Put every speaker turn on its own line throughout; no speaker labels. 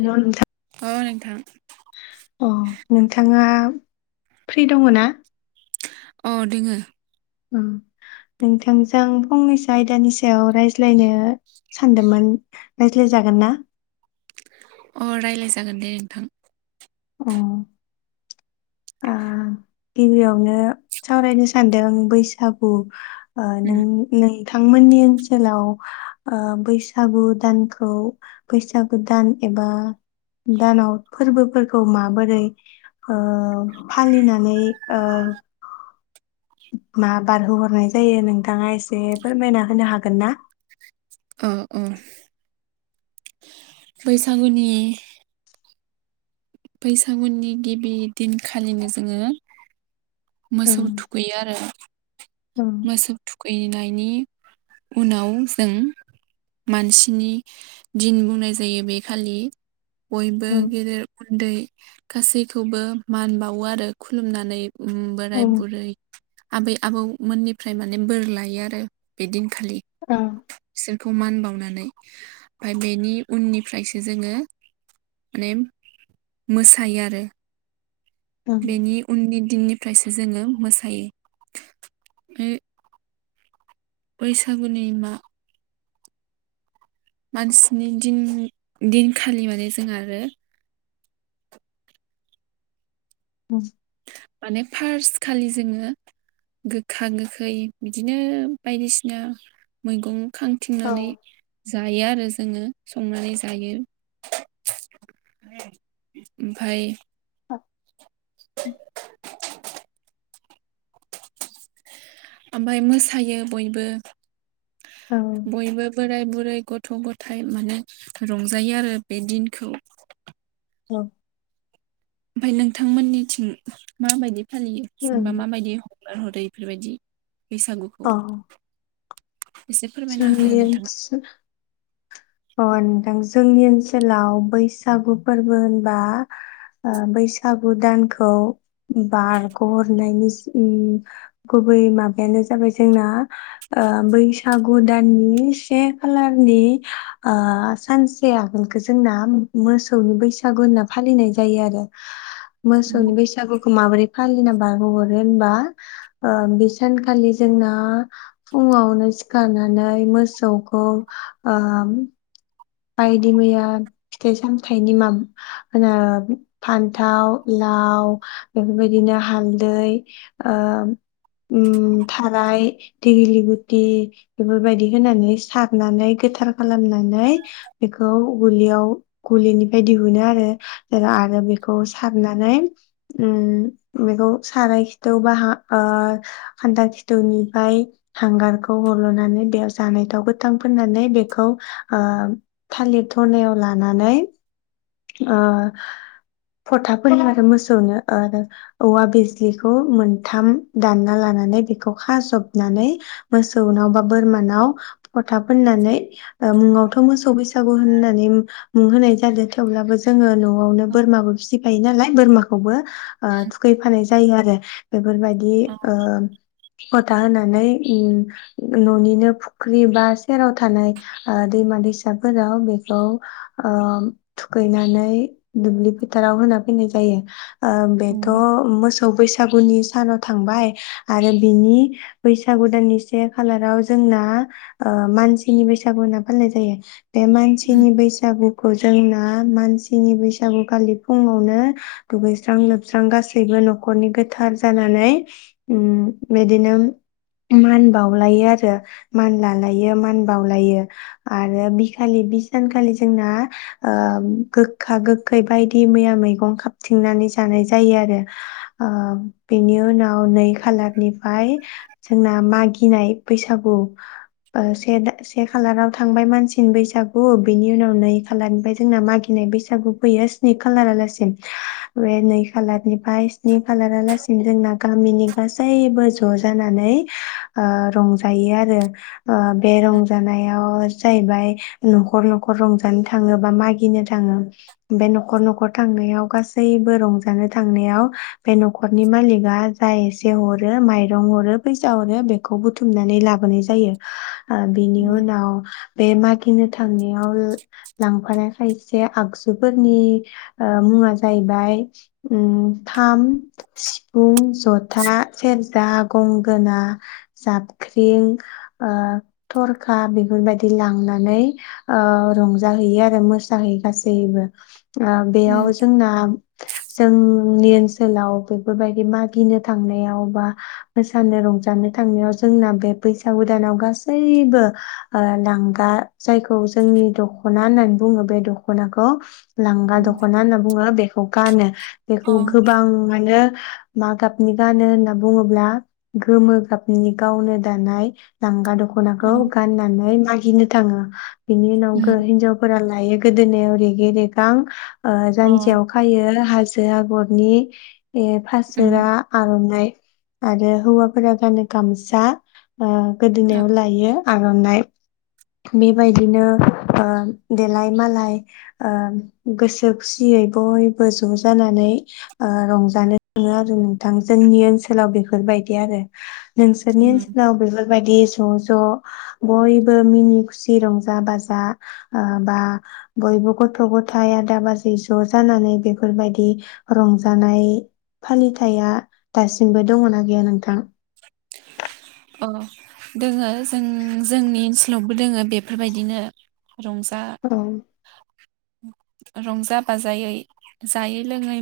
हेल' नोंथां
[inaudible] औ नोंथां
अ नोंथाङा फ्रि दङ ना?
अ दोङो।
औ नोंथांजों फंनैसो आयदानि सायाव रायज्लायनो सानदोंमोन रायज्लाय जागोन ना?
अ रायज्लाय जागोन दे नोंथां।
अ आ गिबियावनो सावरायनो सानदों बैसागु [unintelligible]
उम
नोंथांमोननि ओनसोलाव बैसागु दानखौ बैसागु दान एबा दानाव फोरबोफोरखौ। खौ माबोरै ओ फालिनानै ओ। मा बारहोहरनाय जायो नोंथाङा एसे फोरमायना होनो हागोन ना?
अ अ [inaudible] बैसागुनि। बैसागुनि गिबि दिनखालिनो जोङो। मोसौ
जोंनि
थुखैयो आरो। मोसौ थुखै फैनायनि उनाव जों मानसिनि दिन बुंनाय जायो बे खालि। बयबो
ओनसोल
गेदेर। उन्दै गासैखौबो मान बावो आरो खुलुमनानै। उम बोराय बुरै। आबै आबौ। मोननिफ्राय माने बोर लायो आरो बेदिनखालि।
औ।
बिसोरखौ मान बावनानै ओमफ्राय बेनि उननिफ्रायसो जोङो माने मोसायो आरो। बेनि
नोंथां
उननि दिननि। ओमफ्रायसो जोङो मोसायो। बे। बैसागुनि मा। मानसिनि दिन दिनखालि माने जोंहा आरो।
[unintelligible]
माने फार्स्ट खालि जोङो गोखा गोखै बिदिनो बायदिसिना मैगं। खांथिंनानै जायो आरो। जोङो संनानै जायो [inaudible] ओमफाय।
[unintelligible] [inaudible]
ओमफ्राय मोसायो बयबो। बयबो बोराय बुरै गथ' गथ' गथाइ माने रंजायो आरो बे दिनखौ।
औ
ओमफ्राय नोंथांमोनिथिं माबायदि फालियो जिनबा माबायदि हगार हरो फोरबायदि बैसागुखौ एसे फोरमायना हो नोंथाङा
जोंनिथिं अ नोंथां जोंनि ओनसोलाव बैसागु फोरबो होनबा ओ बैसागु दानखौ बारग'हरनायनि ओम गुबै माबायानो जाबाय जोंना ओ बैसागु दाननि से खालारनि ओ सानसे आगोलखौ जोंना मोसौनि बैसागु होनना फालिनाय जायो आरो। मोसौनि बैसागु खौ माबोरै फालिना बारग' हरो होनबा ओ बे सानखालि जोंना फुङावनो सिखारनानै मोसौखौ ओम बायदि मैया फिथाइ सामथाइनि मा होनो फान्थाव, लाव बेफोरबायदिनो हालदै ओ ओम थाराय दिगिलि गुथि बेफोरबायदि होनानै सारनानै गोथार खालामनानै बेखौ गलियाव गुलिनिफ्राय दिहुनोआरो जेराव आरो बेखौ सारनानै उम बेखौ साराय खिथौ बा ओ खान्था खिथौनिफ्राय हांगारखौ हरल'नानै बेयाव जानायथाव गोथां फोननानै बेखौ ओ थालिर थनायाव लानानै ओ फथा फोनो आरो मोसौनो आरो औवा बिजलिखौ मोनथाम दानना लानानै बेखौ खाजबनानै मोसौनाव बा बोरमानाव फथा फोननानै मुङावथ' मोसौ बैसागु होननानै मुं होनाय जादों थेवब्लाबो जोङो न'आवनो बोरमाबो फिसिफायो नालाय बोरमाखौबो ओ थुखैफानाय जायो आरो। [inaudible] बेफोरबायदि
अ
ओ फथा होनानै ओम न'निनो फुख्रि बा सेराव थानाय ओ दैमा दैसाफोराव बेखौ ओ थुखैनानै दुब्लि फोथाराव होना फैनाय जायो। ओ बेथ'
उम
मोसौ बैस सागुनि साना थांबाय आरो बिनि बैसागु दाननि से खालाराव जोंना ओ मानसिनि बैसागु होनना फालिनाय जायो। बे
उम
मानसिनि बैसागु खौ जोंनो आ मानसिनि बैसागुखालि फुङावनो दुगैस्रां लोबस्रां गासैबो न'खरनि गोथार जानानै बिदिनो मान बावलायो आरो मान लालायो मान बावलायो आरो बिखालि बि सानखालि जोंना ओ गोखा गोखै बायदि मैया मैगं खाबथिंनानै जानाय जायो आरो ओ बेनि उनाव नै खालारनिफ्राय जोंना मागिनाय बैसागु ओ से दा से खालाराव थांबाय मानसिनि बैसागु ओ बेनि उनाव नै खालारनिफ्राय जोंना मागिनाय बैसागु फैयो स्नि खालार आलासिम बे नै खालारनि फ्राय स्नि खालारालासिम जोंना गामिनि गासैबो ज' जानानै ओ रंजायो आरो ओ बे रंजानायाव जाहैबाय न'खर न'खर रंजानो थाङोबा मा गिनो थाङो बे न'खर न'खर थांनायाव गासैबो रंजानो थांनायाव बे न'खरनि मालिकआ जा एसे हरो माइरं हरो फैसा हरो बेखौ बुथुमनानै ला बोनाय जायो ओ बिनि
उम
उनाव बे मागिनो थांनायाव लांफानाय खायसे आगजुफोरनि ओ मुङा जाहैबाय ओम खाम, सिफुं, जथा, सेरजा, गंगोना, जाबख्रिं ओ थरखा बेफोरबायदि लांनानै ओ रंजाहैयो आरो मो साहैयै गासैबो। ओ बेयाव
उम
जोंना जोंनि ओनसोलाव बेफोरबायदि मागिनो थांनायाव बा मोसानो रंजानो थांनायाव जोंना बे बैसागु दानाव गासैबो ओ लांगा जायखौ जोंनि दख'ना होननानै बुङो। बे दख'नाखौ लांगा
उम
दख'ना होनना बुंङो बेखौ। गानो।
अ
बेखौ गोबां माने। मा गाबनि गानो होनना बुङोब्ला गोमो गाबनि गावनो दानाय लांगा दख।
अ
खनाखौ गान्नानै। मागिनो थाङो। बिनि उनाव
उम
हिनजावफोरालाय। [inaudible] गोदोनायाव रेगे रेगां। ओ
अ
जानजियाव खायो हा। से आगरनि। ए फासोरा
उम
आर'नाइ। आरो हौवाफोरा गानो गामसा। ओ
ओ
गोदोनायाव लायो। आर'नाइ बेबायदिनो देलाय। मालाय ओ गोसो खुसियै बयबो ज' जानानै ओ रंजानो थाङो आरो नोंथां जोंनि ओनसोलाव बेफोरबायदि आरो। नोंसोरनि
उम
ओनसोलाव बेफो। बायदि ज' ज' बयबो मिनि- खुसि रंजा -बाजा आ बा। बयबो गथ'- गथाय आदा - बाजै ज' जानानै बेफोरबायदि रंजानाय फालिथाया दासिमबो दङना गैया नोंथां?
अ दोङो जों जोंनि ओनसोलावबो दोङो बेफोरबायदिनो। रंजा।
औ
रंजा -बाजायै जायै -लोङै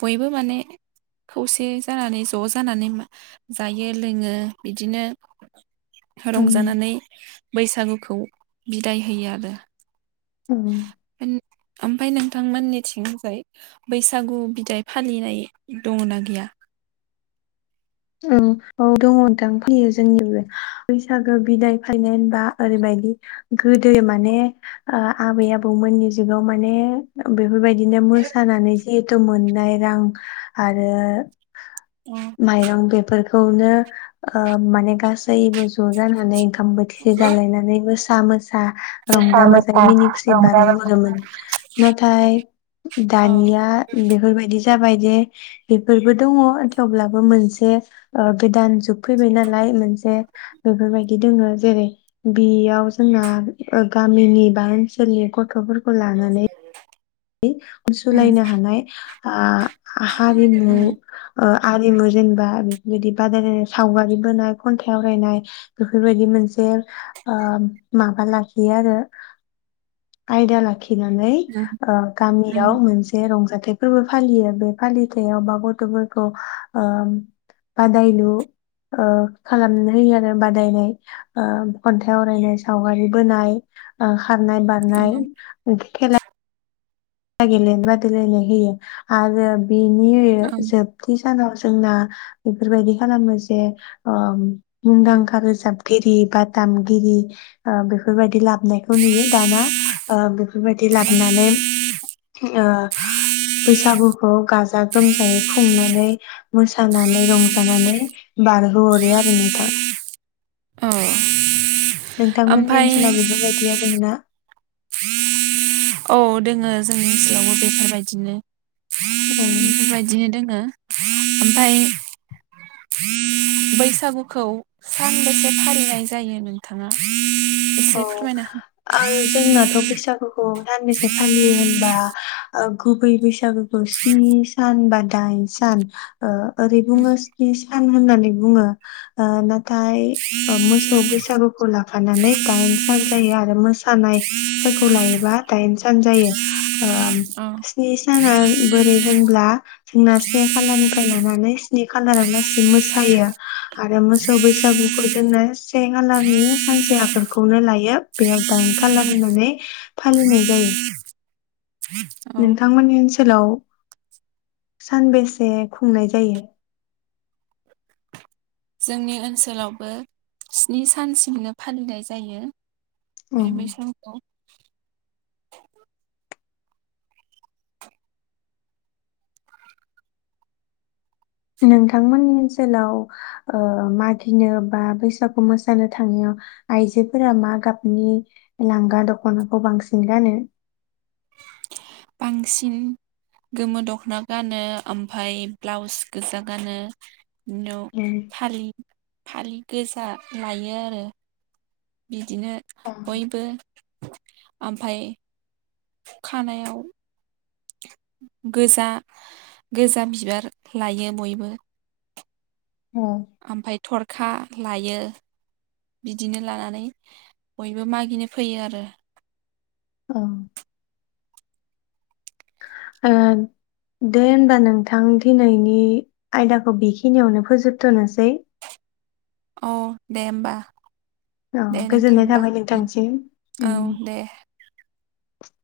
बयबो माने खौसे जानानै ज' जानानै। जायो लोङो बिदिनो।
ओं
रंजानानै बैसागु। खौ बिदाय होयो आरो।
ओं
[inaudible] फाय नोंथांमोननि थिंजाय बैसागु बिदाय फालिनाय दङना गैया।
औ दङ नोंथां फैयो जोंनिबो बैसागो बिदाय फायनाय। आ आरो बायदि। गोदो माने आबै -आबौमोननि जुगाव माने बेफोरबाय। दिनो मोसानानै। जिहेथु मोननाय रां आरो।
उम
माइरं। बेफोरनो ओ माने गासैबो ज'जानानै। ओाम बोथिसे जालायनानै मोसा। [inaudible] ओ रंजा बाजाय मिनि खुसि बारहोहरोमोन नाथाय
उम
दानिया बेफोरबायदि जाबाय बे-बेफोरबो दङ थेवब्लाबो मोनसे ओ गोदान जोबफैबाय नालाय मोनसे बेफोरबायदि दङो जेरै बेयाव जोंना गामिनि बा ओनसोलनि गथफोर
[unintelligible] उम
सोलायनो हानाय ओ हारिमु ओ आरिमु जेनेबा बेफोरबायदि बादायलायनाय सावगारि बोनाय खन्थाइ आवरायनाय बेफोरबायदि मोनसे ओ माबा लाखियो आरो आयदा लाखि
उम
[unintelligible] ओ
उम
गामियाव मोनसे रंजा फोरबो फालियो बे फालिथायावबा गथ फोरखौ ओ बादायलु ओ खालामनो होयो आरो बादायनाय ओ खन्थाइ आवरायनाय सावगारि बोनाय ओ खनाय बारनाय [unintelligible] होयो आरो बेनि
उम
जोबथि नाव जोंना बेफोरबायदि खालामो जे ओ
उम
मुंदांखा रोजाब रि बादामगिरि ओ बेफोरबायदि लाबनायखौ नुयो दाना ओ बेफोरबायदि लाबोनानै ओ बैसागुखौ गाजा गोमजायै खुंनानै मोसानानै रंजानानै बारहो हरो आरो नोंथां
अ
नोंथांमोननि ओनसोलाव बेफोरबायदिया दं ना
औ दोङो जोंनि ओनसोलावबो बेफोरबायदिनो बेफोरबायदिनो दोङो ओमफ्राय बैसागुखौ सानबेसे फालिनाय जायो नोंथाङा एसे
ओव
फोरमायना हो
ओ जोंनाथ बैसागुखौ सानबेसे फालियो होनबा खुबै बेैसागो द सनि सान बाद दाइन सान ओ
उम
[unintelligible] आं होननानै बुङो ओ ओ मोसौ बै [unintelligible] खौ लाफानानै सान जायो आरो मोसानायफोरखौ लायोबा दाइन सान जायो। ओम
औ
स्नि - साना बोरै होनब्ला जोंना से खालारनिफ्राय लानानै स्नि खालारा लासै मोसायो आरो मोसौ बैसागुखौ जोङो से खालारनि सानसे आ बेफोरखौनो लायो बेयाव दाइन कालार होननानै फालिनाय जायो।
औ
नोंथांमोननि ओनसोलाव सानबेसे खुंनाय जायो?
जोंनि ओनसोलावबो स्नि सानसिमनो फालिनाय जायो। बे
उम
बैसागुखौ। [inaudible]
नोंथांमोननि ओनसोलाव ओ मागिनो बा बैसागु मोसानो थांनायाव आइजोफोरा मा गाबनि लांगा दख'नाखौ बांसिन गानो?
बांसिन गोमो दख'ना गानो ओमफाय ब्लाउस गोजा गानो उनाव फालि फालि गोजा लायो आरो। बे बिदिनो बयबो ओमफाय खानायाव गोजा गोजा बिबार लायो बयबो।
औ।
ओमफाय थरखा लायो बिदिनो लानानै बयबो मागिनो फैयो आरो।
औ। ओं दे होमबा नोंथां दिनैनि आयदाखौ बेखिनियावनो फोजोबथ'नोसै।
औ दे होमबा।
औ
दे नोंथां
गोजोननाय
होमबा
थाबाय
उम,
नोंथांनिसिम।
औ दे
[inaudible]